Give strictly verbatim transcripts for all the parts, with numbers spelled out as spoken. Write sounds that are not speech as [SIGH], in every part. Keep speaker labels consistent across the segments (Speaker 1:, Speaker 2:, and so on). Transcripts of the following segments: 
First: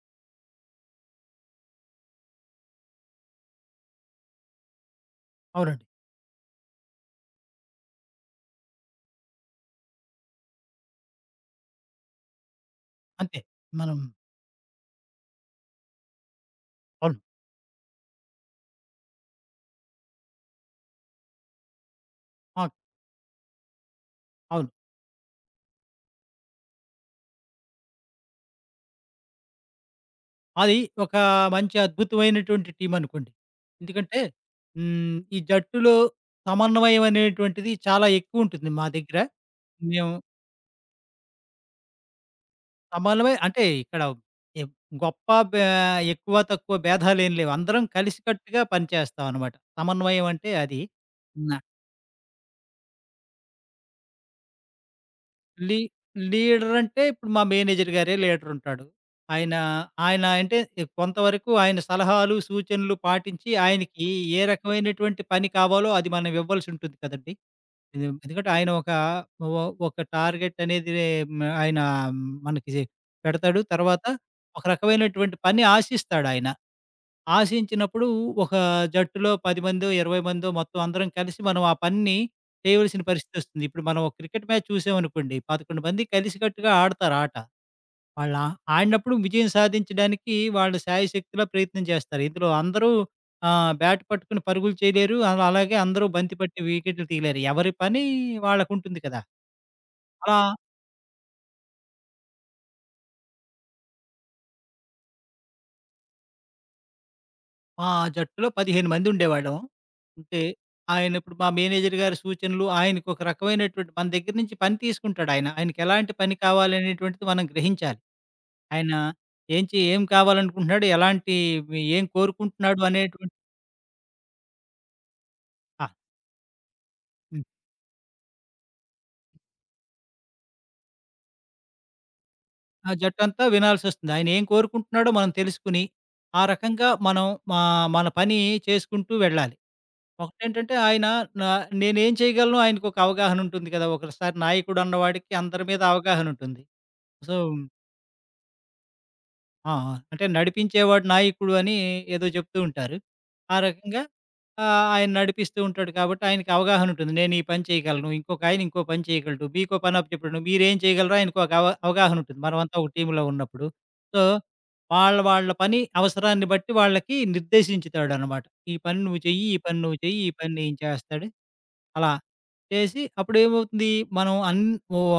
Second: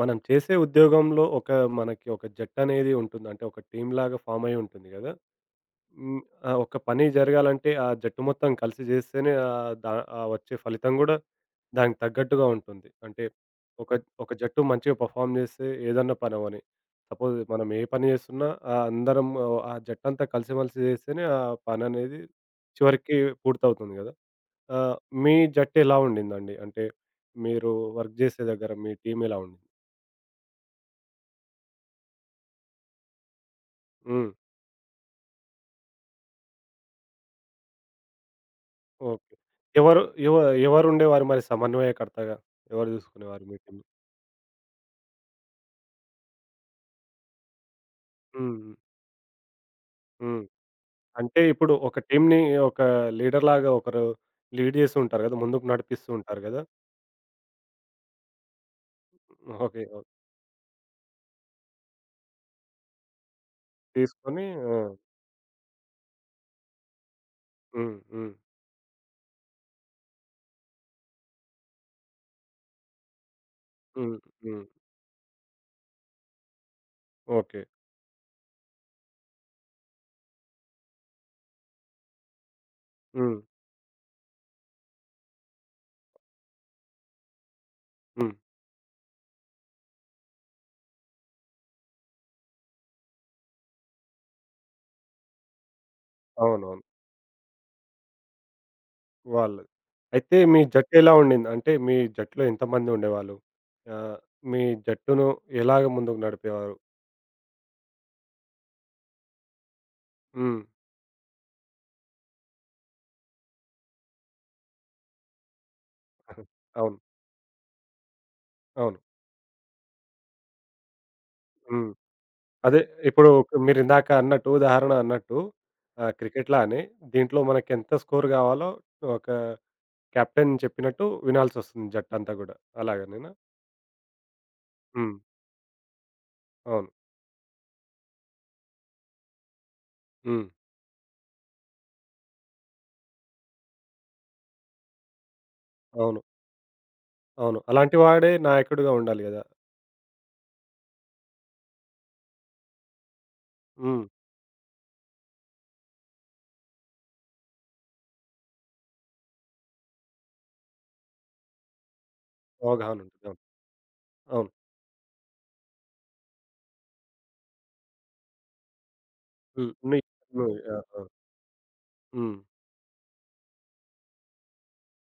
Speaker 1: మనం చేసే ఉద్యోగంలో ఒక మనకి ఒక జట్టనేది ఉంటుంది. అంటే ఒక టీమ్‌లాగా ఫార్మ్ అయ్యి ఉంటుంది గదా!
Speaker 2: అవునండి.
Speaker 1: హ్మ్. ఆ! ఒక పని జరగాలంటే ఆ జట్టు మొత్తం కలిసి జేస్తేనే ఆహ్, దా ఆహ్, వచ్చే ఫలితం గూడా దానికి తగ్గట్టుగా ఉంటుంది. అంటే
Speaker 2: అంతే.
Speaker 1: ఒక
Speaker 2: మనం
Speaker 1: ఒక జట్టు మంచిగా పెర్ఫార్మ్ జేస్తే ఏదన్నా పనవ్వని.
Speaker 2: అవును.
Speaker 1: సపోజ్ మనం ఏ పని జేస్తున్నా, ఆహ్, అందరం ఆ జట్టంతా కలిసిమెలిసి జేస్తేనే ఆ పననేది
Speaker 2: ఆ!
Speaker 1: చివరికి పూర్తవుతుంది గదా!
Speaker 2: అవును.
Speaker 1: ఆహ్, మీ జట్టు ఎలా ఉండిందండి? అంటే మీరు వర్క్ జేసే దగ్గర మీ టీమ్ ఎలా ఉండింది?
Speaker 2: అది ఒక మంచి అద్భుతమైనటువంటి టీమనుకోండి. ఎందుకంటే
Speaker 1: హ్మ్.
Speaker 2: హ్మ్. ఈ జట్టులో సమన్వయం అనేటువంటిది చాలా ఎక్కువుంటుంది మా దగ్గర.
Speaker 1: ఓకే. ఎవరు
Speaker 2: మేము
Speaker 1: ఎవ ఎవరుండేవారు మరి సమన్వయకర్తగా? ఎవరు
Speaker 2: సమన్వయం
Speaker 1: జూసుకునేవారు మీ
Speaker 2: అంటే
Speaker 1: టీమ్‌ని?
Speaker 2: ఇక్కడ ఎ గొప్ప బే ఎక్కువ, తక్కువ భేదాలేం లేవు. అందరం కలిసికట్టుగా
Speaker 1: హ్మ్.
Speaker 2: పనిచేస్తామనమాట. సమన్వయం
Speaker 1: హ్మ్.
Speaker 2: అంటే అది.
Speaker 1: అంటే
Speaker 2: నా
Speaker 1: ఇప్పుడు ఒక టీమ్‌ని ఒక లీడర్‌లాగా ఒకరు లీడ్ జేస్తూ ఉంటారు గదా! ముందుకు
Speaker 2: లీ
Speaker 1: నడిపిస్తూ ఉంటారు గదా!
Speaker 2: లీడర్ అంటే ఇప్పుడు మా మేనేజర్ గారే లీడర్ ఉంటాడు. ఆయన,
Speaker 1: ఓకే. ఓకే.
Speaker 2: ఆయన అంటే కొంతవరకు ఆయన సలహాలు, సూచనలు పాటించి ఆయనకి ఏ
Speaker 1: తీసుకొని. ఆ!
Speaker 2: రకమైనటువంటి పని కావాలో అది మనం ఇవ్వాల్సి ఉంటుంది కదండీ!
Speaker 1: హ్మ్.
Speaker 2: ఇది
Speaker 1: హ్మ్.
Speaker 2: ఎందుకంటే ఆయన ఒక ఒ ఒక టార్గెట్ అనేది మ్, ఆయన మనకి పెడతాడు. తర్వాత
Speaker 1: హ్మ్.
Speaker 2: ఒక
Speaker 1: హ్మ్.
Speaker 2: రకమైనటువంటి పని ఆశిస్తాడాయన.
Speaker 1: ఓకే.
Speaker 2: ఆశించినప్పుడు ఒక జట్టులో పది మందో, ఇరవై మందో మొత్తం అందరం కలిసి మనం ఆ పనిని చేయవలసిన
Speaker 1: హ్మ్.
Speaker 2: పరిస్థితొస్తుంది. ఇప్పుడు మనం ఒక క్రికెట్ మ్యాచ్ చూసామనుకోండి. పదకొండు మంది కలిసికట్టుగా ఆడతారు ఆట.
Speaker 1: హ్మ్.
Speaker 2: వాళ్ళ ఆడినప్పుడు విజయం సాధించడానికి వాళ్ళు శాయశక్తులా ప్రయత్నం చేస్తారు. ఇందులో అందరూ ఆహ్, బ్యాట్ పట్టుకుని పరుగులు చేయలేరు. అలా అలాగే అందరూ బంతి పట్టి
Speaker 1: అవునవును.
Speaker 2: వికెట్లు తీయలేరు. ఎవరి పని వాళ్ళకుంటుంది కదా!
Speaker 1: వాళ్ళది. అయితే
Speaker 2: అలా
Speaker 1: మీ జట్టు ఎలా ఉండింది? అంటే మీ జట్టులో ఎంతమంది ఉండేవాళ్ళు? ఆహ్, మీ జట్టును ఎలాగ ముందుకు నడిపేవారు?
Speaker 2: మా జట్టులో పదిహేను మంది ఉండేవాళ్ళం. ఉంటే
Speaker 1: హ్మ్.
Speaker 2: ఆయన ఇప్పుడు మా మేనేజర్ గారి సూచనలు ఆయనకు ఒక రకమైనటువంటి మన దగ్గర నుంచి పని తీసుకుంటాడాయన. ఆయనకెలాంటి పని
Speaker 1: [LAUGHS] అవును.
Speaker 2: కావాలనేటువంటిది మనం గ్రహించాలి. ఆయన
Speaker 1: అవును.
Speaker 2: ఏం చే ఏం కావాలనుకుంటున్నాడు? ఎలాంటి
Speaker 1: హ్మ్.
Speaker 2: ఏం
Speaker 1: అదే,
Speaker 2: కోరుకుంటున్నాడు?
Speaker 1: ఇప్పుడు
Speaker 2: అనేటువంటి
Speaker 1: మీరిందాక అన్నట్టు, ఉదాహరణ అన్నట్టు
Speaker 2: ఆ!
Speaker 1: ఆహ్, క్రికెట్‌లానే దీంట్లో
Speaker 2: హ్మ్.
Speaker 1: మనకెంత స్కోర్ గావాలో ఒక కెప్టెన్ చెప్పినట్టు వినాల్సొస్తుంది జట్టంతా గూడా.
Speaker 2: ఆ
Speaker 1: అలాగనేనా?
Speaker 2: జట్టంతా వినాల్సొస్తుంది. ఆయన ఏం కోరుకుంటున్నాడో
Speaker 1: హ్మ్.
Speaker 2: మనం తెలుసుకొని, ఆ
Speaker 1: అవును.
Speaker 2: రకంగా మనం మా మన పని చేసుకుంటూ వెళ్ళాలి.
Speaker 1: హ్మ్.
Speaker 2: ఒకటేంటంటే ఆయన నా నేనేం చేయగలను ఆయనకొక అవగాహన ఉంటుంది కదా! ఒకసారి నాయకుడన్నవాడికి అందరి మీద
Speaker 1: అవును.
Speaker 2: అవగాహన ఉంటుంది. సో,
Speaker 1: అవును. అలాంటి వాడే నాయకుడుగా ఉండాలి గదా!
Speaker 2: ఆ! ఆ! అంటే నడిపించేవాడు నాయకుడు అని ఏదో చెప్తూ ఉంటారు. ఆ రకంగా
Speaker 1: హ్మ్.
Speaker 2: ఆహ్, ఆయన నడిపిస్తూ ఉంటాడు కాబట్టి ఆయనకి అవగాహన ఉంటుంది. నేను ఈ పని చేయగలను. ఇంకొక ఆయన ఇంకో పని చేయగలడు. మీకో పని అప్పచెప్పడు. మీరేం చేయగలరో ఆయనకు ఒక అవ అవగాహన ఉంటుంది. మనమంతా ఒక
Speaker 1: అవగాహన
Speaker 2: టీమ్‌లో
Speaker 1: ఉంటుంది. అవును.
Speaker 2: ఉన్నప్పుడు. సో,
Speaker 1: అవును.
Speaker 2: వాళ్ళ వాళ్ళ పని అవసరాన్ని బట్టి వాళ్ళకి నిర్దేశించుతాడనమాట. ఈ పని నువ్వు చెయ్యి. ఈ
Speaker 1: హ్మ్.
Speaker 2: పని నువ్వు
Speaker 1: నుయ్
Speaker 2: చెయ్యి. ఈ పని
Speaker 1: నుయ్ ఆ!
Speaker 2: నేను
Speaker 1: ఆ!
Speaker 2: చేస్తాడు. అలా
Speaker 1: హ్మ్.
Speaker 2: చేసి అప్పుడేమవుతుంది మనం అన్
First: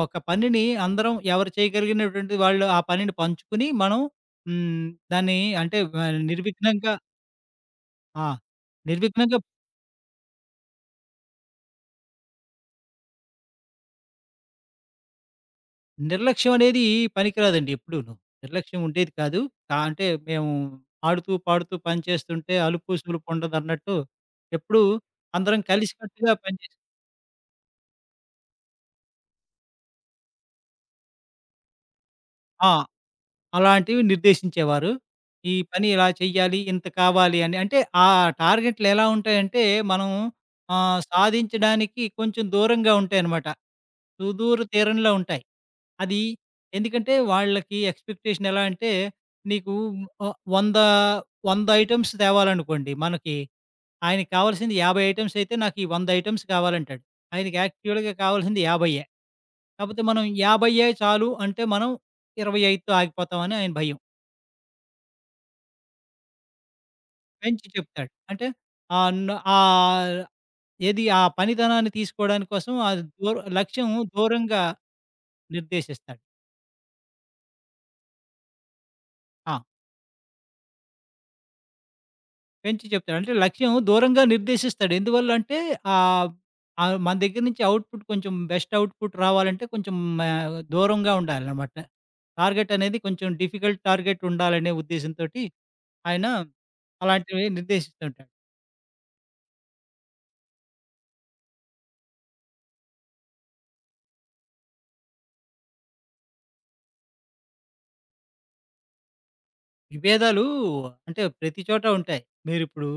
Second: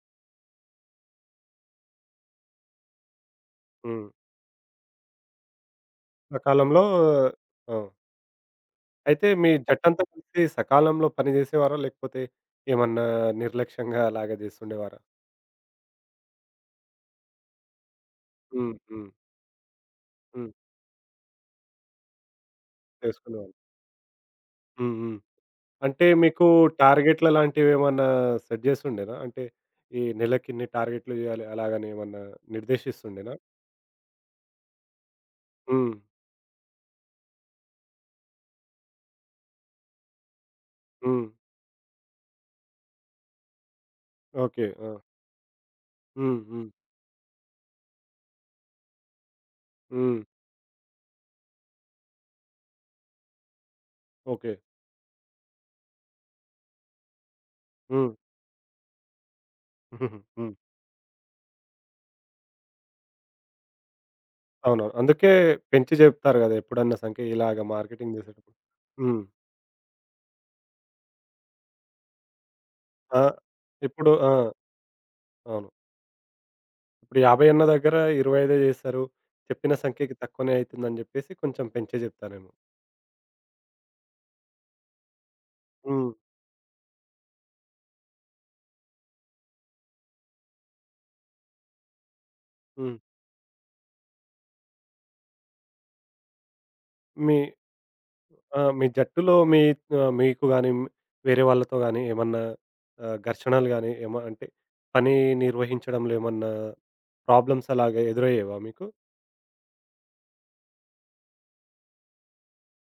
Speaker 2: ఒక పనిని అందరం ఎవరు చేయగలిగినటువంటి వాళ్ళు ఆ పనిని పంచుకుని మనం
Speaker 1: హ్మ్.
Speaker 2: హ్మ్, దాన్ని అంటే వ
Speaker 1: సకాలంలో.
Speaker 2: నిర్విఘ్నంగా
Speaker 1: ఆ!
Speaker 2: ఆ!
Speaker 1: అయితే
Speaker 2: నిర్విఘ్నంగా
Speaker 1: మీ జట్టంతా కలిసి సకాలంలో పని జేసేవారా? లేకపోతే ఏమన్నా నిర్లక్ష్యంగా అలాగా జేస్తుండేవారా?
Speaker 2: నిర్లక్ష్యం అనేది పనికిరాదండి ఎప్పుడూను.
Speaker 1: హ్మ్.
Speaker 2: నిర్లక్ష్యం
Speaker 1: హ్మ్.
Speaker 2: ఉండేది కాదు. కా అంటే మేము
Speaker 1: హ్మ్.
Speaker 2: ఆడుతూ, పాడుతూ పని చేస్తుంటే అలుపు, సులుపు
Speaker 1: చేసుకునేవారు.
Speaker 2: ఉండదన్నట్టు ఎప్పుడూ
Speaker 1: హ్మ్. హ్మ్.
Speaker 2: అందరం
Speaker 1: అంటే
Speaker 2: కలిసికట్టుగా
Speaker 1: మీకు
Speaker 2: పనిచేసాం.
Speaker 1: టార్గెట్‌ల లాంటివేమన్నా సెట్ జేసుండేనా? అంటే ఈ నెలకిన్ని టార్గెట్లు జేయాలి అలాగని ఏమన్నా
Speaker 2: ఆ!
Speaker 1: నిర్దేశిస్తుండేనా?
Speaker 2: అలాంటివి నిర్దేశించేవారు. ఈ పని
Speaker 1: హ్మ్.
Speaker 2: ఇలా చెయ్యాలి, ఇంత కావాలి అని. అంటే ఆ టార్గెట్లు ఎలా ఉంటాయంటే, మనం ఆహ్,
Speaker 1: హ్మ్.
Speaker 2: సాధించడానికి కొంచెం దూరంగా ఉంటాయన్నమాట. సుదూర
Speaker 1: ఓకే. ఆ!
Speaker 2: తీరంలో ఉంటాయి. అది
Speaker 1: హ్మ్. హ్మ్.
Speaker 2: ఎందుకంటే వాళ్ళకి ఎక్స్‌పెక్టేషన్ ఎలా అంటే, నీకు
Speaker 1: హ్మ్.
Speaker 2: ఆహ్, వంద, వంద ఐటెమ్స్ తేవాలనుకోండి మనకి ఆయనకి
Speaker 1: ఓకే.
Speaker 2: కావాల్సింది యాభై ఐటెమ్స్ అయితే నాకీ వంద ఐటెమ్స్ కావాలంటాడు. ఆయనకి
Speaker 1: హ్మ్.
Speaker 2: యాక్చువల్‌గా కావాల్సింది యాభైయే. కాపోతే
Speaker 1: [LAUGHS]
Speaker 2: మనం
Speaker 1: హ్మ్.
Speaker 2: యాభైయే చాలు అంటే మనం ఇరవై ఐదుతో ఆగిపోతామని ఆయన భయం.
Speaker 1: అవునవును. అందుకే పెంచి జెప్తారు గదా! ఎప్పుడన్నా సంఖ్య ఇలాగ
Speaker 2: పెంచి చెప్తాడు.
Speaker 1: మార్కెటింగ్
Speaker 2: అంటే
Speaker 1: జేసేటప్పుడు.
Speaker 2: ఆహ్,
Speaker 1: హ్మ్.
Speaker 2: న్ ఆహ్, ఏది ఆ పనితనాన్ని తీసుకోవడానికి కోసం అది
Speaker 1: ఆ!
Speaker 2: దూర లక్ష్యం
Speaker 1: ఇప్పుడు. ఆ!
Speaker 2: దూరంగా
Speaker 1: అవును.
Speaker 2: నిర్దేశిస్తాడు.
Speaker 1: ఇప్పుడు యాభై అన్న దగ్గర ఇరవై ఐదు జేశారు.
Speaker 2: ఆ!
Speaker 1: చెప్పిన సంఖ్యకి తక్కువనే అయితుందని జెప్పేసి కొంచెం పెంచే జెప్తారేమో.
Speaker 2: పెంచి చెప్తాడు. అంటే లక్ష్యం దూరంగా నిర్దేశిస్తాడు. ఎందువల్ల అంటే
Speaker 1: హ్మ్.
Speaker 2: ఆహ్, ఆహ్, మన దగ్గర నుంచి అవుట్‌పుట్ కొంచెం బెస్ట్ అవుట్‌పుట్ రావాలంటే కొంచెం ఆహ్, దూరంగా ఉండాలనమాట. టార్గెట్
Speaker 1: హ్మ్.
Speaker 2: అనేది కొంచెం డిఫికల్ట్ టార్గెట్ ఉండాలనే ఉద్దేశంతోటి ఆయన
Speaker 1: మీ
Speaker 2: అలాంటివి నిర్దేశిస్తూ ఉంటాడు.
Speaker 1: ఆ! మీ జట్టులో మీ ఆహ్, మీకు గాని, వేరే వాళ్ళతో గాని ఏమన్నా ఆహ్, ఘర్షణలు గాని, ఏమ అంటే పని నిర్వహించడంలో ఏమన్నా ప్రాబ్లమ్స్ అలాగా ఎదురయ్యేవా మీకు?
Speaker 2: విభేదాలు అంటే ప్రతి చోట ఉంటాయి. మీరిప్పుడు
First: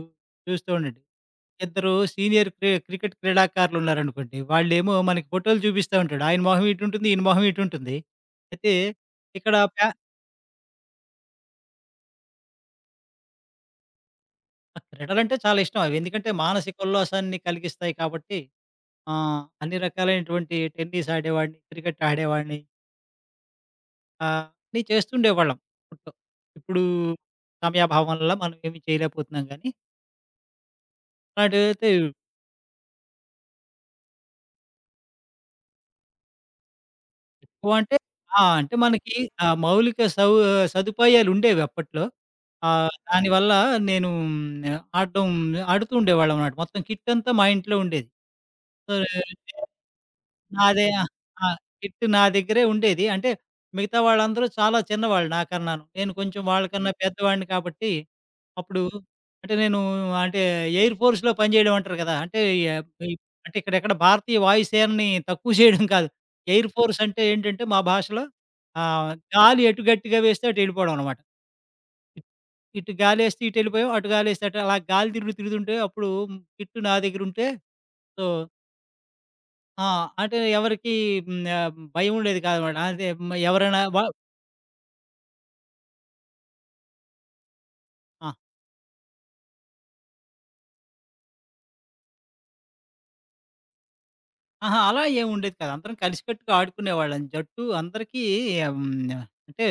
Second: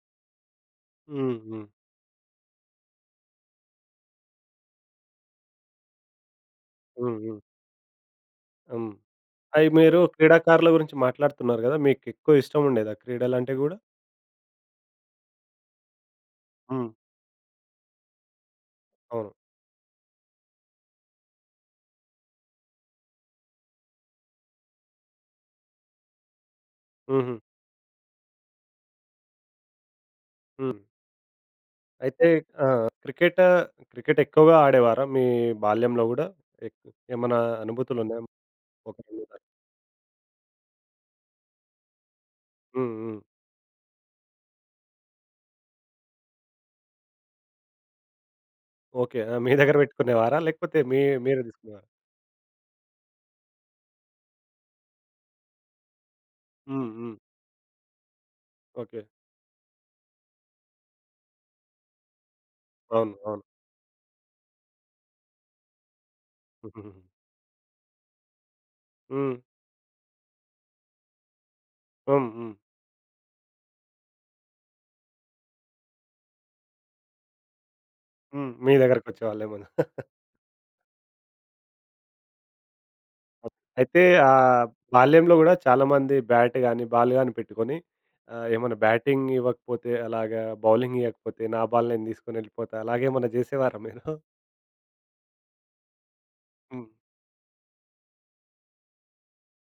Speaker 2: చూస్తూ ఉండండి.
Speaker 1: హ్మ్. హ్మ్.
Speaker 2: ఇద్దరు సీనియర్ క్రి క్రికెట్ క్రీడాకారులు ఉన్నారనుకోండి. వాళ్ళేమో మనకి ఫోటోలు చూపిస్తా ఉంటాడు. ఆయన మొహం ఇటుంటుంది.
Speaker 1: హ్మ్.
Speaker 2: ఈయన
Speaker 1: హ్మ్.
Speaker 2: మొహం ఇటుంటుంది. అయితే
Speaker 1: హ్మ్.
Speaker 2: ఇక్కడ
Speaker 1: అయి
Speaker 2: పే
Speaker 1: మీరు క్రీడాకారుల గురించి మాట్లాడుతున్నారు గదా! మీకెక్కువ ఇష్టం ఉండేదా క్రీడలంటే గూడా?
Speaker 2: [LAUGHS] క్రీడలంటే చాలా ఇష్టం. అవి ఎందుకంటే మానసిక
Speaker 1: హ్మ్.
Speaker 2: ఉల్లాసాన్ని కలిగిస్తాయి కాబట్టి
Speaker 1: అవును.
Speaker 2: ఆహ్, అన్ని రకాలైనటువంటి టెన్నిస్ ఆడేవాడిని, క్రికెట్ ఆడేవాడిని ఆహ్, అన్నీ చేస్తుండేవాళ్ళం అప్పట్లో. ఇప్పుడు
Speaker 1: హుహు.
Speaker 2: సమయాభావం వల్ల మనం ఏమి చేయలేకపోతున్నాం గానీ,
Speaker 1: హ్మ్.
Speaker 2: అలాంటివైతే
Speaker 1: అయితే, ఆ! క్రికెట్ క్రికెట్ ఎక్కువగా ఆడేవారా మీ బాల్యంలో గూడా? ఎక్ ఏమన్నా
Speaker 2: ఎక్కువ అంటే
Speaker 1: అనుభూతులున్నాయా?
Speaker 2: ఆ! అంటే
Speaker 1: ఓకే.
Speaker 2: మనకి ఆ మౌలిక సౌ సదుపాయాలుండేవి అప్పట్లో.
Speaker 1: హ్మ్.
Speaker 2: ఆహ్,
Speaker 1: హ్మ్.
Speaker 2: దానివల్ల నేను మ్, ఆడడం ఆడుతూ ఉండేవాళ్ళమనమాట. మొత్తం కిట్టంతా మా ఇంట్లో ఉండేది. So
Speaker 1: okay. ఆ! మీ దగ్గర పెట్టుకునేవారా? లేకపోతే
Speaker 2: నాదే
Speaker 1: మీ
Speaker 2: ఆ!
Speaker 1: మీరే
Speaker 2: ఆ!
Speaker 1: తీసుకునేవారా?
Speaker 2: కిట్ నా దగ్గరే ఉండేది. అంటే మిగతా వాళ్ళందరూ చాలా చిన్నవాళ్ళు నాకన్నాను. నేను కొంచెం
Speaker 1: హ్మ్.
Speaker 2: వాళ్ళకన్నా
Speaker 1: హ్మ్.
Speaker 2: పెద్దవాడిని కాబట్టి, అప్పుడు
Speaker 1: ఓకే.
Speaker 2: అంటే నేను అంటే ఎయిర్ ఫోర్స్‌లో పనిచేయడం అంటారు కదా! అంటే ఆహ్, ఈ
Speaker 1: అవును. అవును.
Speaker 2: అంటే ఇక్కడెక్కడ భారతీయ వాయుసేనని తక్కువ చేయడం కాదు.
Speaker 1: [LAUGHS]
Speaker 2: ఎయిర్ ఫోర్స్
Speaker 1: హుహుహు.
Speaker 2: అంటే ఏంటంటే మా భాషలో ఆహ్,
Speaker 1: హ్మ్.
Speaker 2: గాలి ఎటు గట్టిగా వేస్తే అటు వెళ్ళిపోవడం అన్నమాట. ఇ
Speaker 1: హ్మ్. హ్మ్.
Speaker 2: ఇటు గాలేస్తే ఇటు వెళ్ళిపోయాం. అటు గాలేస్తే అటు అలా గాలి తిరుగుడు తిరుగుతుంటే అప్పుడు కిట్ నా దగ్గర ఉంటే సో
Speaker 1: హ్మ్. మీ దగ్గరకొచ్చేవాళ్ళేమో.
Speaker 2: ఆ! అంటే ఎవరికీ హ్మ్. ఆహ్, భయం ఉండేది కాదనమాట. అదే మ ఎవరైనా వ
Speaker 1: అయితే ఆహ్, బాల్యంలో గూడా చాలామంది బ్యాట్ గాని, బాల్ గాని పెట్టుకొని,
Speaker 2: ఆ!
Speaker 1: ఆహ్, ఏమన్నా బ్యాటింగ్ ఇవ్వకపోతే అలాగా బౌలింగ్ ఇయ్యకపోతే, "నా బాల్ నేను తీసుకొనెళ్ళిపోతా" అలాగేమన్నా జేసేవారా మీరు?
Speaker 2: అహా! అలా ఏమి ఉండేది కాదు. అందరం కలిసికట్టుగా
Speaker 1: హ్మ్.
Speaker 2: ఆడుకునేవాళ్ళం. జట్టు అందరికీ హ్మ్. అంటే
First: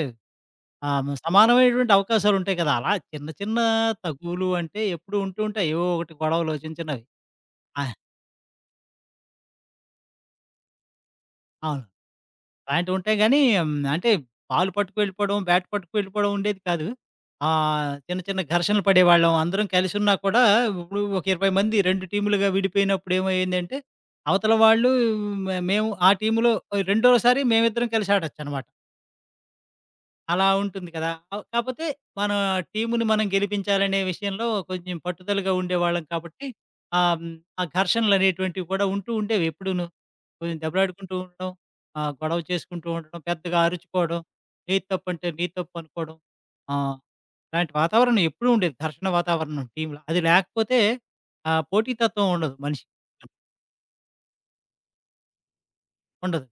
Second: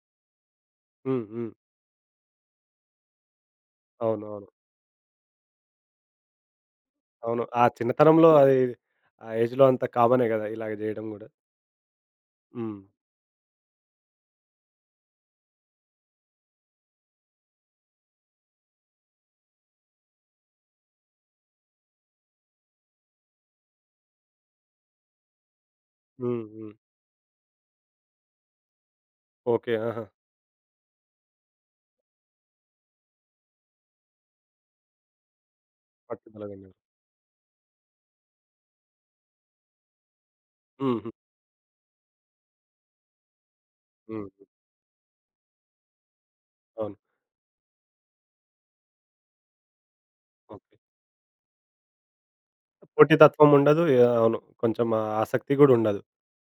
Speaker 2: ఆహ్,
Speaker 1: హ్మ్. హ్మ్.
Speaker 2: సమానమైనటువంటి అవకాశాలుంటాయి కదా! అలా చిన్న చిన్న
Speaker 1: అవును. అవును.
Speaker 2: తగువులు అంటే ఎప్పుడూ ఉంటూ ఉంటాయి. ఏవో ఒకటి గొడవలు చిన్న చిన్నవి.
Speaker 1: అవును. ఆ
Speaker 2: ఆ!
Speaker 1: చిన్నతనంలో అది, ఆ ఏజ్‌లో అంత కామనే గదా! ఇలాగ జేయడం గూడా.
Speaker 2: అవును.
Speaker 1: హ్మ్.
Speaker 2: ప్యాంట్ ఉంటాయి గానీ, హ్మ్. అంటే బాల్ పట్టుకెళ్ళిపోవడం, బ్యాట్ పట్టుకెళ్ళిపోవడం ఉండేది కాదు. ఆహ్, చిన్న చిన్న ఘర్షణలు పడేవాళ్ళం. అందరం కలిసున్నా కూడా ఇప్పుడు ఒక ఇరవై మంది రెండు టీములుగా విడిపోయినప్పుడు ఏమయ్యిందంటే, అవతల వాళ్ళు మే మేము ఆ
Speaker 1: హ్మ్.
Speaker 2: టీములో
Speaker 1: హ్మ్.
Speaker 2: రెండోసారి మేమిద్దరం కలిసి ఆడొచ్చనమాట.
Speaker 1: ఓకే. ఆహా!
Speaker 2: అలా ఉంటుంది కదా! అవ్ కాపోతే మన టీముని మనం గెలిపించాలనే విషయంలో కొంచెం పట్టుదలగా ఉండేవాళ్ళం కాబట్టి,
Speaker 1: పట్టుదలగున్నారు.
Speaker 2: ఆహ్, హ్మ్, ఆ ఘర్షణలనేటువంటివి కూడా ఉంటూ ఉండేవి ఎప్పుడూను. కొంచెం
Speaker 1: హ్మ్.
Speaker 2: దెబ్బలాడుకుంటూ ఉండడం, ఆహ్, గొడవ చేసుకుంటూ ఉండడం, పెద్దగా అరుచుకోవడం,
Speaker 1: హ్మ్.
Speaker 2: నీది తప్పంటే నీది తప్పనుకోవడం.
Speaker 1: అవును.
Speaker 2: ఆహ్, ఇలాంటి వాతావరణం ఎప్పుడూ ఉండేది. ఘర్షణ వాతావరణం టీమ్‌లో. అది
Speaker 1: ఓకే.
Speaker 2: లేకపోతే ఆ పోటీతత్వం ఉండదు మనిషికి.
Speaker 1: పోటీతత్వం ఉండదు. యాహ్! అవును. కొంచెం ఆ ఆసక్తి గూడా ఉండదు.
Speaker 2: ఉండదు.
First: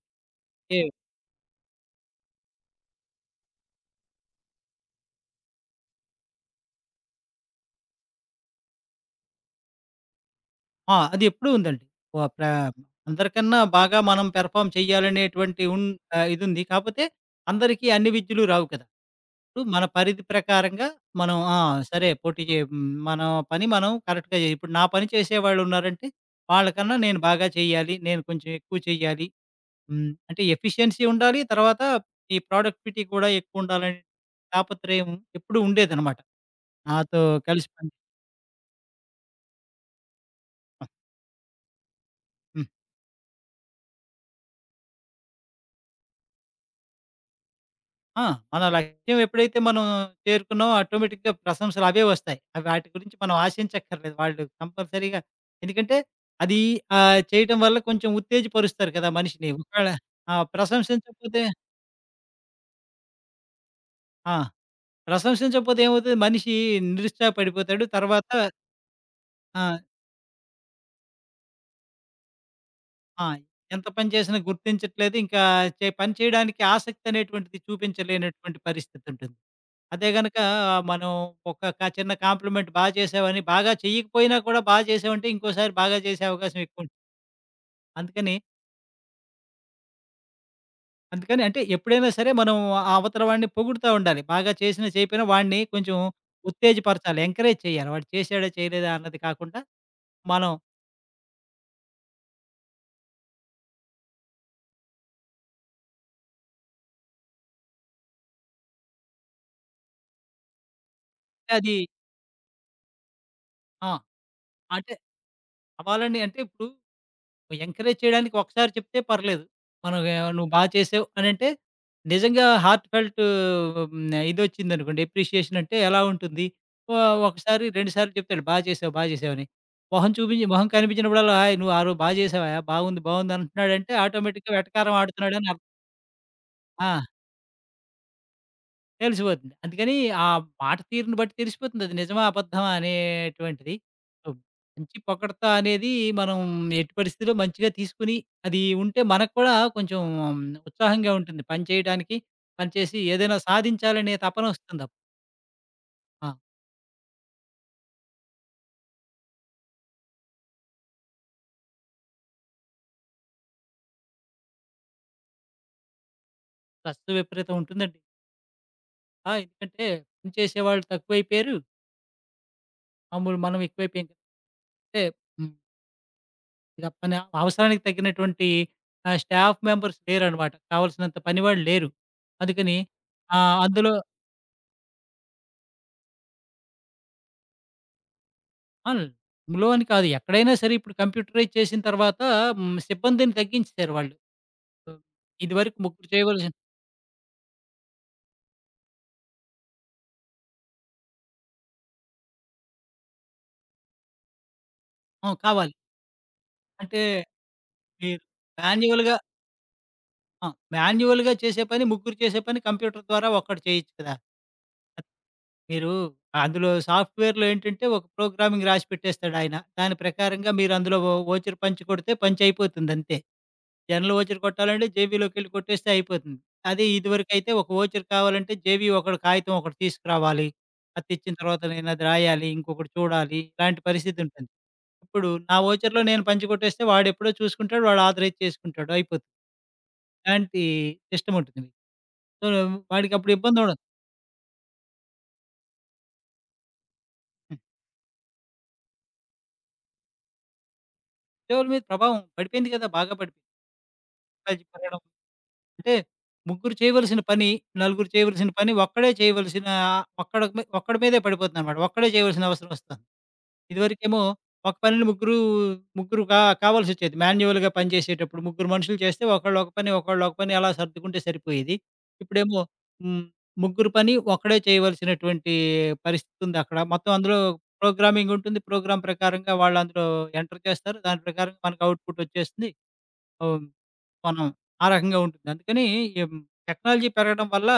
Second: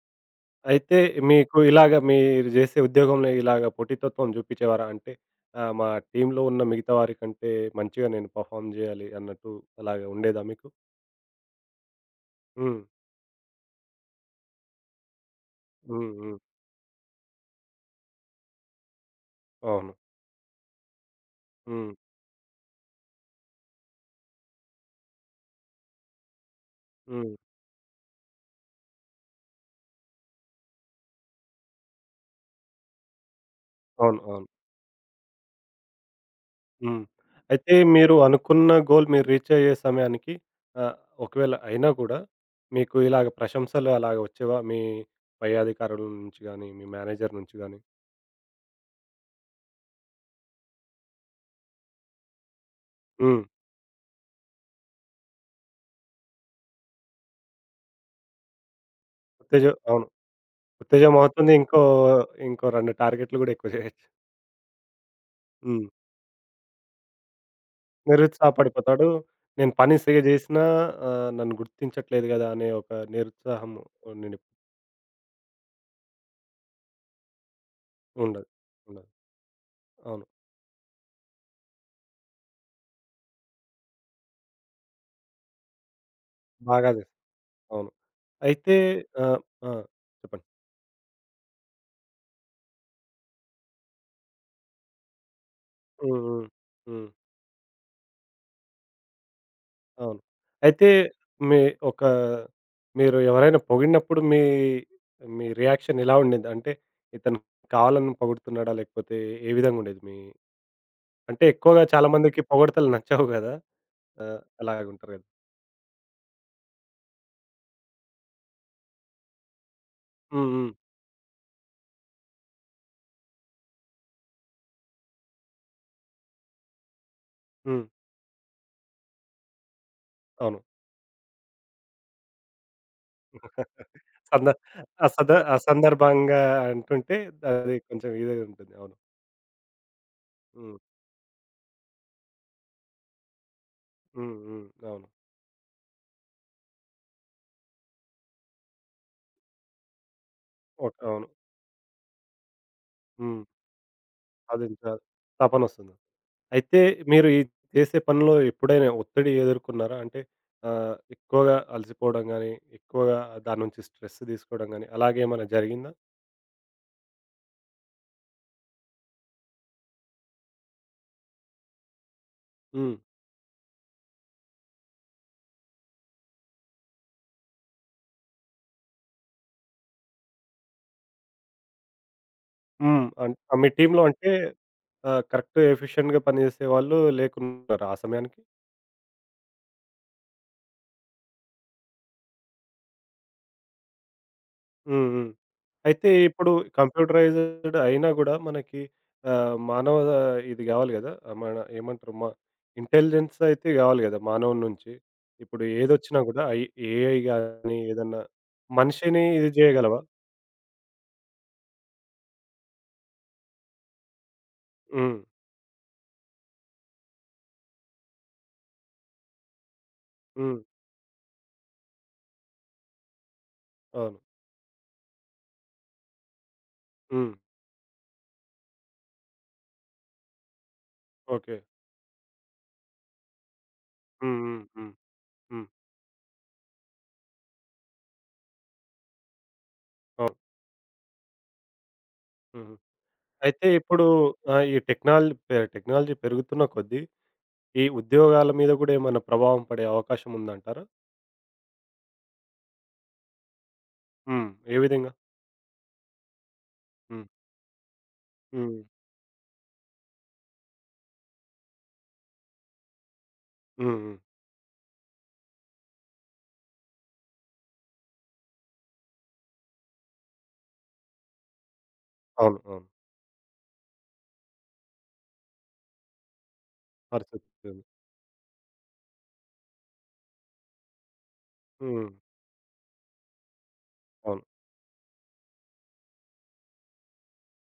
Speaker 2: ఏ
Speaker 1: అయితే మీకు ఇలాగ, మీరు జేసే ఉద్యోగంలో ఇలాగ పోటీతత్వం జూపించేవారా? అంటే ఆహ్, మా టీమ్‌లో ఉన్న మిగతా వారి కంటే మంచిగా నేను పర్ఫార్మ్ జేయాలి అన్నట్టు అలాగ ఉండేదా మీకు?
Speaker 2: ఆ! అది ఎప్పుడూ ఉందండి. ఓ ప్ర
Speaker 1: హ్మ్.
Speaker 2: అందరికన్నా బాగా మనం పెర్ఫార్మ్ చెయ్యాలనేటువంటి ఉన్
Speaker 1: హ్మ్.
Speaker 2: ఆహ్,
Speaker 1: హ్మ్.
Speaker 2: ఇదుంది. కాపోతే అందరికీ అన్ని విద్యలు రావు కదా! ఇప్పుడు మన
Speaker 1: అవును.
Speaker 2: పరిధి ప్రకారంగా మనం ఆ!
Speaker 1: హ్మ్.
Speaker 2: సరే పోటీ చే హ్మ్. మన పని మనం కరెక్ట్‌గా జే ఇప్పుడు నా పని చేసేవాళ్ళున్నారంటే, వాళ్ళకన్నా నేను
Speaker 1: హ్మ్.
Speaker 2: బాగా చెయ్యాలి. నేను కొంచెం ఎక్కువ చెయ్యాలి. హ్మ్. అంటే ఎఫిషియన్సీ ఉండాలి. తర్వాత ఈ ప్రొడక్టివిటీ కూడా ఎక్కువుండాలని
Speaker 1: అవును. అవును.
Speaker 2: తాపత్రయం ఎప్పుడూ ఉండేదనమాట.
Speaker 1: హ్మ్.
Speaker 2: నాతో కలిసి
Speaker 1: అయితే
Speaker 2: పని
Speaker 1: మీరు అనుకున్న గోల్ మీరు రీచ్ అయ్యే సమయానికి, ఆహ్, ఒకవేళ అయినా గూడా,
Speaker 2: హ్మ్.
Speaker 1: మీకు ఇలాగ ప్రశంసలు అలాగ వచ్చేవా? మీ పై అధికారుల నుంచి గాని, మీ మేనేజర్ నుంచి గాని?
Speaker 2: ఆ! మన లక్ష్యం ఎప్పుడైతే మనం చేరుకున్నామో ఆటోమేటిక్‌గా ప్రశంసలు అవే వస్తాయి. అవి వాటి గురించి మనం
Speaker 1: హ్మ్.
Speaker 2: ఆశించక్కర్లేదు. వాళ్ళు కంపల్సరీగా ఎందుకంటే అది ఆహ్, చేయటం వల్ల కొంచెం ఉత్తేజపరుస్తారు కదా! మనిషిని.
Speaker 1: 'ఉత్తేజ',
Speaker 2: ఒకవేళ
Speaker 1: అవును.
Speaker 2: ఆ!
Speaker 1: 'ఉత్తేజ'
Speaker 2: ప్రశంసించకపోతే
Speaker 1: మహత్‌ది ఇంకో, ఇంకో రెండు టార్గెట్లు గూడా ఎక్కువ జేయొచ్చు.
Speaker 2: ఆ! ప్రశంసించకపోతే
Speaker 1: హ్మ్.
Speaker 2: ఏమవుతది మనిషి నిరుత్సాహపడిపోతాడు. తర్వాత
Speaker 1: నిరుత్సాహపడిపోతాడు.
Speaker 2: ఆ!
Speaker 1: నేను పని సరిగ్గా జేసినా ఆహ్, నన్ను గుర్తించట్లేదు గదా! అనే ఒక
Speaker 2: ఆ!
Speaker 1: నిరుత్సాహము
Speaker 2: ఎంత పని
Speaker 1: నిండి
Speaker 2: చేసినా గుర్తించట్లేదు. ఇంకా చే పని చేయడానికి ఆసక్తి అనేటువంటిది
Speaker 1: ఉండదు.
Speaker 2: చూపించలేనటువంటి పరిస్థితి
Speaker 1: ఉండదు.
Speaker 2: ఉంటుంది. అదే
Speaker 1: అవును.
Speaker 2: గనక మనం ఒక క చిన్న కాంప్లిమెంట్ బాగా చేశావని బాగా చెయ్యకపోయినా కూడా బాగా చేశావంటే ఇంకోసారి బాగా చేసే అవకాశం
Speaker 1: బాగా
Speaker 2: ఎక్కువుంటుంది.
Speaker 1: జేస్ అవును.
Speaker 2: అందుకని
Speaker 1: అయితే ఆహ్, ఆ! చెప్పండి.
Speaker 2: అందుకని అంటే ఎప్పుడైనా సరే మనం ఆ అవతల వాడిని పొగుడుతా ఉండాలి. బాగా చేసినా చేయకపోయినా వాడిని కొంచెం
Speaker 1: హ్మ్. హ్మ్. హ్మ్.
Speaker 2: ఉత్తేజపరచాలి. ఎంకరేజ్ చేయాలి. వాడు చేశాడా చేయలేదా అన్నది కాకుండా
Speaker 1: అవును.
Speaker 2: మనం
Speaker 1: అయితే మీ ఒక మీరు ఎవరైనా పొగిడినప్పుడు మీ, మీ రియాక్షన్ ఎలా ఉండింది? అంటే ఇతను కావాలని పొగుడుతున్నాడా? లేకపోతే ఏ విధంగుండేది? మీ అంటే
Speaker 2: అంటే అది
Speaker 1: ఎక్కువగా చాలా మందికి పొగడ్తలు నచ్చవు గదా!
Speaker 2: ఆ!
Speaker 1: ఆహ్,
Speaker 2: అంటే
Speaker 1: అలాగుంటారు గదా!
Speaker 2: అవ్వాలని అంటే ఇప్పుడు ఎంకరేజ్ చేయడానికి ఒకసారి చెప్తే పర్లేదు. మనం ఆహ్,
Speaker 1: హ్మ్.
Speaker 2: "నువ్వు బా
Speaker 1: హ్మ్.
Speaker 2: చేసావు" అనంటే నిజంగా హార్ట్ ఫెల్ట్ హ్మ్. ఇదొచ్చిందనుకోండి అప్రిషియేషన్ అంటే ఎలా ఉంటుంది? ఒ ఒకసారి,
Speaker 1: హ్మ్.
Speaker 2: రెండు సార్లు చెప్తాడు "బా చేసావు, బా చేసావు" అని. మొహం చూపించి
Speaker 1: అవును.
Speaker 2: మొహం కనిపించినప్పుడల్లా "హాయ్! నువ్వు ఆరోజు బా చేసావయ్యా, బాగుంది, బాగుంది" అంటున్నాడంటే
Speaker 1: సంద
Speaker 2: ఆటోమేటిక్‌గా వెటకారం
Speaker 1: అసద
Speaker 2: ఆడుతున్నాడని అర్థం.
Speaker 1: అసందర్భంగా
Speaker 2: ఆ!
Speaker 1: అంటుంటే అది కొంచెం ఇదే ఉంటుంది. అవును.
Speaker 2: తెలిసిపోతుంది. అందుకని ఆ
Speaker 1: హ్మ్.
Speaker 2: మాట తీరుని బట్టి తెలిసిపోతుంది. అది నిజమా? అబద్ధమా? అనేటువంటిది. సో,
Speaker 1: హ్మ్. హ్మ్.
Speaker 2: మంచి
Speaker 1: అవును.
Speaker 2: పొగడ్త అనేది మనం ఎట్టి పరిస్థితిలో మంచిగా తీసుకొని, అది ఉంటే మనకు కూడా కొంచెం
Speaker 1: ఓకే.
Speaker 2: ఉత్సాహంగా
Speaker 1: అవును.
Speaker 2: ఉంటుంది. పని చేయడానికి, పని చేసి ఏదైనా
Speaker 1: హ్మ్.
Speaker 2: సాధించాలనే తపన
Speaker 1: అది ఇంకా
Speaker 2: వస్తుందప్పుడు.
Speaker 1: తపనొస్తుంది.
Speaker 2: ఆ!
Speaker 1: అయితే మీరు ఈ చేసే పనిలో ఎప్పుడైనా ఒత్తిడి ఎదుర్కున్నారా? అంటే ఆహ్, ఎక్కువగా అలసిపోవడం గాని, ఎక్కువగా దాని నుంచి స్ట్రెస్ తీసుకోవడం గాని, అలాగేమైనా జరిగిందా?
Speaker 2: స్ట్రెస్ విపరీతం ఉంటుందండి. ఆ! ఎందుకంటే పని చేసేవాళ్ళు తక్కువైపోయారు.
Speaker 1: హ్మ్.
Speaker 2: మామూలు మనం ఎక్కువైపోయాం. కదా. అంటే హ్మ్. ఇక పని అవసరానికి తగ్గినటువంటి ఆహ్, స్టాఫ్ మెంబర్స్ లేరనమాట. కావాల్సినంత పనివాళ్ళు లేరు. అందుకని
Speaker 1: హ్మ్. అన్
Speaker 2: ఆహ్,
Speaker 1: ఆహ్, మీ
Speaker 2: అందులో
Speaker 1: టీమ్‌లో అంటే ఆహ్, కరెక్ట్ ఎఫిషియెంట్‌గా పనిజేసేవాళ్ళు లేకున్నారా ఆ సమయానికి?
Speaker 2: ఆల్ ఇందులో అని కాదు. ఎక్కడైనా సరే ఇప్పుడు కంప్యూటరైజ్ చేసిన తర్వాత హ్మ్, సిబ్బందిని తగ్గించేసారు వాళ్ళు. ఆహ్,
Speaker 1: హ్మ్. హ్మ్.
Speaker 2: ఇదివరకు ముగ్గురు
Speaker 1: అయితే ఇప్పుడు
Speaker 2: చేయవలసిన
Speaker 1: కంప్యూటరైజ్డ్ అయినా గూడా మనకి ఆహ్, మానవ ఇది గావాలి గదా! మన ఏమంటారు? మ ఇంటెలిజెన్స్ అయితే గావాలి గదా! మానవుని నుంచి.
Speaker 2: ఆ!
Speaker 1: ఇప్పుడు
Speaker 2: కావాలి.
Speaker 1: ఏదొచ్చినా గూడా, ఐ
Speaker 2: అంటే
Speaker 1: ఏఐ గానీ ఏదన్నా
Speaker 2: మీరు మాన్యువల్‌గా
Speaker 1: మనిషిని ఇది జేయగలవా?
Speaker 2: ఆ! మాన్యువల్‌గా చేసే పని, ముగ్గురు చేసే పని కంప్యూటర్ ద్వారా ఒక్కడు చేయొచ్చు కదా!
Speaker 1: హ్మ్.
Speaker 2: మీరు అందులో సాఫ్ట్‌వేర్‌లో ఏంటంటే ఒక ప్రోగ్రామింగ్ రాసి పెట్టేస్తాడాయన. దాని ప్రకారంగా
Speaker 1: హ్మ్.
Speaker 2: మీరు అందులో ఓ వోచర్ పంచ్ కొడితే పంచయిపోతుంది అంతే. జనరల్
Speaker 1: అవును.
Speaker 2: వోచర్ కొట్టాలంటే జేబీలోకెళ్ళి కొట్టేస్తే అయిపోతుంది. అదే
Speaker 1: హ్మ్.
Speaker 2: ఇదివరకైతే ఒక వోచర్ కావాలంటే జేబీ ఒకడు కాగితం ఒకటి తీసుకురావాలి. అది తెచ్చిన
Speaker 1: ఓకే.
Speaker 2: తర్వాత నేనది రాయాలి. ఇంకొకడు చూడాలి. ఇలాంటి పరిస్థితి
Speaker 1: హ్మ్.
Speaker 2: ఉంటుంది.
Speaker 1: హ్మ్. హ్మ్.
Speaker 2: ఇప్పుడు నా
Speaker 1: హ్మ్.
Speaker 2: వోచర్‌లో నేను పంచికొట్టేస్తే వాడెప్పుడో చూసుకుంటాడు. వాడు ఆథరైజ్ చేసుకుంటాడు. అయిపోతుంది.
Speaker 1: అవును.
Speaker 2: ఇలాంటి సిస్టమ్ ఉంటుంది. సో,
Speaker 1: హుహు.
Speaker 2: వాడికప్పుడు
Speaker 1: అయితే
Speaker 2: ఇబ్బందుండదు.
Speaker 1: ఇప్పుడు ఆహ్, ఈ టెక్నాలజీ పె టెక్నాలజీ పెరుగుతున్న కొద్దీ,
Speaker 2: హ్మ్.
Speaker 1: ఈ ఉద్యోగాల మీద గూడా ఏమన్నా ప్రభావం పడే అవకాశం ఉందంటారా?
Speaker 2: ఉద్యోగుల మీద ప్రభావం పడిపోయింది కదా! బాగా పడిపోయింది.
Speaker 1: హ్మ్.
Speaker 2: కాలేజీకి
Speaker 1: ఏ
Speaker 2: వెళ్ళడం
Speaker 1: విధంగా?
Speaker 2: అంటే ముగ్గురు చేయవలసిన
Speaker 1: హ్మ్.
Speaker 2: పని, నలుగురు చేయవలసిన పని
Speaker 1: హ్మ్.
Speaker 2: ఒక్కడే చేయవలసిన ఒక్కడి మీ ఒక్కడి మీదే పడిపోతుందన్నమాట. ఒక్కడే చేయవలసిన అవసరం వస్తుంది.
Speaker 1: హ్మ్. హ్మ్.
Speaker 2: ఇదివరకేమో ఒక పనిని ముగ్గురు, ముగ్గురు కా కావాల్సొచ్చేది. మాన్యువల్‌గా పనిచేసేటప్పుడు ముగ్గురు మనుషులు చేస్తే ఒకళ్ళు ఒక పని, ఒకళ్ళు ఒక పని అలా సర్దుకుంటే సరిపోయేది.
Speaker 1: అవును.
Speaker 2: ఇప్పుడేమో
Speaker 1: అవును.
Speaker 2: హ్మ్. ముగ్గురు పని ఒక్కడే చేయవలసినటువంటి పరిస్థితుంది అక్కడ. మొత్తం అందులో
Speaker 1: పరిస్థితి.
Speaker 2: ప్రోగ్రామింగ్ ఉంటుంది. ప్రోగ్రామ్ ప్రకారంగా వాళ్ళు అందులో ఎంటర్ చేస్తారు. దాని ప్రకారంగా మనకు
Speaker 1: హ్మ్.
Speaker 2: అవుట్‌పుట్ వచ్చేస్తుంది. ఓహ్!
Speaker 1: అవును.
Speaker 2: మనం ఆ రకంగా ఉంటుంది. అందుకని ఎం టెక్నాలజీ పెరగడం వల్ల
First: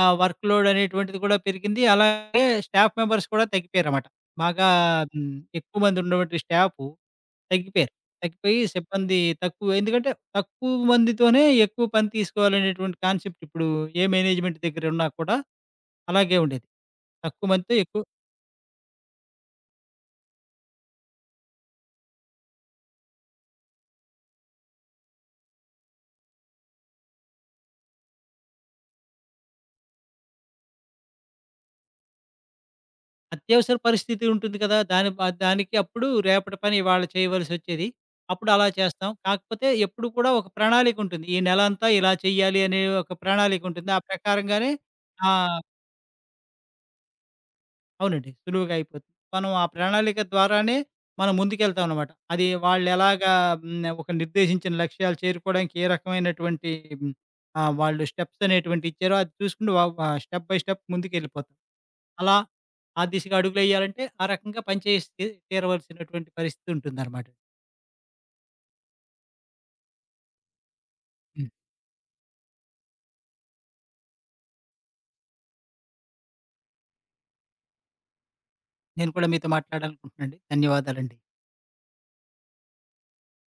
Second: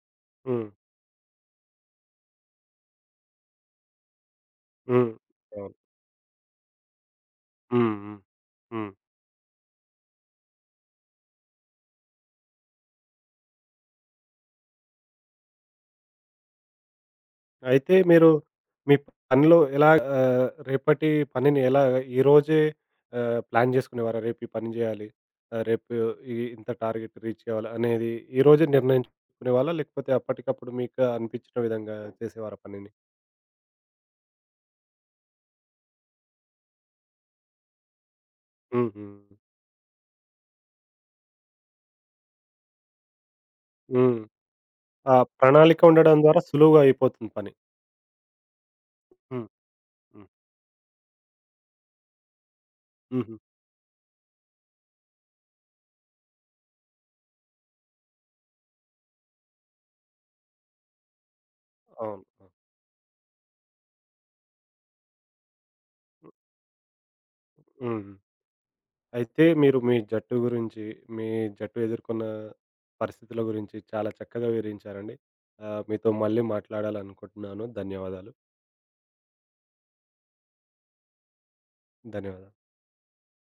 Speaker 2: ఆహ్, వర్క్ లోడ్
Speaker 1: హ్మ్.
Speaker 2: అనేటువంటిది కూడా పెరిగింది. అలాగే స్టాఫ్ మెంబర్స్ కూడా తగ్గిపోయారన్నమాట. బాగా
Speaker 1: హ్మ్.
Speaker 2: హ్మ్,
Speaker 1: అవును.
Speaker 2: ఎక్కువ మంది ఉన్నటువంటి స్టాఫు తగ్గిపోయారు.
Speaker 1: హ్మ్. హ్మ్.
Speaker 2: తగ్గిపోయి
Speaker 1: హ్మ్.
Speaker 2: సిబ్బంది తక్కువ ఎందుకంటే తక్కువ మందితోనే ఎక్కువ పని తీసుకోవాలనేటువంటి కాన్సెప్ట్ ఇప్పుడు ఏ మేనేజ్మెంట్ దగ్గర ఉన్నా కూడా అలాగే ఉండేది. తక్కువ మందితో
Speaker 1: అయితే
Speaker 2: ఎక్కువ
Speaker 1: మీరు మీ పనిలో ఎలా ఆహ్, రేపటి పనిని ఎలా ఈరోజే ఆహ్, ప్లాన్ చేసుకునేవారా? రేపు ఈ పని చేయాలి. ఆహ్, రేపు ఇ ఇంత టార్గెట్ రీచ్ చేయాలి అనేది ఈరోజే నిర్ణయించుకునేవాళ్ళా? లేకపోతే అప్పటికప్పుడు మీకు అనిపించిన విధంగా చేసేవారా పనిని?
Speaker 2: అత్యవసర పరిస్థితి ఉంటుంది కదా! దాని ప దానికి అప్పుడు రేపటి పని ఇవాళ చేయవలసొచ్చేది. అప్పుడు అలా
Speaker 1: హుహు.
Speaker 2: చేస్తాం. కాకపోతే ఎప్పుడు కూడా ఒక ప్రణాళికుంటుంది. ఈ నెలంతా ఇలా చెయ్యాలి అనే ఒక ప్రణాళికుంటుంది. ఆ
Speaker 1: హ్మ్.
Speaker 2: ప్రకారంగానే
Speaker 1: ఆ
Speaker 2: ఆ!
Speaker 1: ప్రణాళిక ఉండడం ద్వారా సులువుగా అయిపోతుంది పని.
Speaker 2: అవునండి. సులువుగా అయిపోతుంది.
Speaker 1: హ్మ్.
Speaker 2: మనం ఆ ప్రణాళిక
Speaker 1: హ్మ్.
Speaker 2: ద్వారానే మనం ముందుకెళ్తాం అనమాట. అది వాళ్ళెలాగా
Speaker 1: హుహు.
Speaker 2: హ్మ్. ఒక నిర్దేశించిన లక్ష్యాలు చేరుకోవడానికి ఏ రకమైనటువంటి హ్మ్. ఆహ్, వాళ్ళు స్టెప్స్ అనేటువంటియి ఇచ్చారో అది చూసుకుంటూ వ వ స్టెప్ బై స్టెప్ ముందుకెళ్ళిపోతాం.
Speaker 1: అవును.
Speaker 2: అలా ఆ దిశగా అడుగులెయ్యాలంటే, ఆ రకంగా పని చేసి తీరవలసినటువంటి పరిస్థితి ఉంటుందనమాట.
Speaker 1: హ్మ్. అయితే మీరు మీ జట్టు గురించి, మీ
Speaker 2: హ్మ్.
Speaker 1: జట్టు ఎదుర్కొన్న పరిస్థితుల గురించి చాలా చక్కగా వివరించారండి. ఆహ్, మీతో మళ్ళీ మాట్లాడాలనుకుంటున్నాను. ధన్యవాదాలు.
Speaker 2: నేను కూడా మీతో మాట్లాడాలనుకుంటున్నానండి. ధన్యవాదాలండి.
Speaker 1: ధన్యవాదాలు.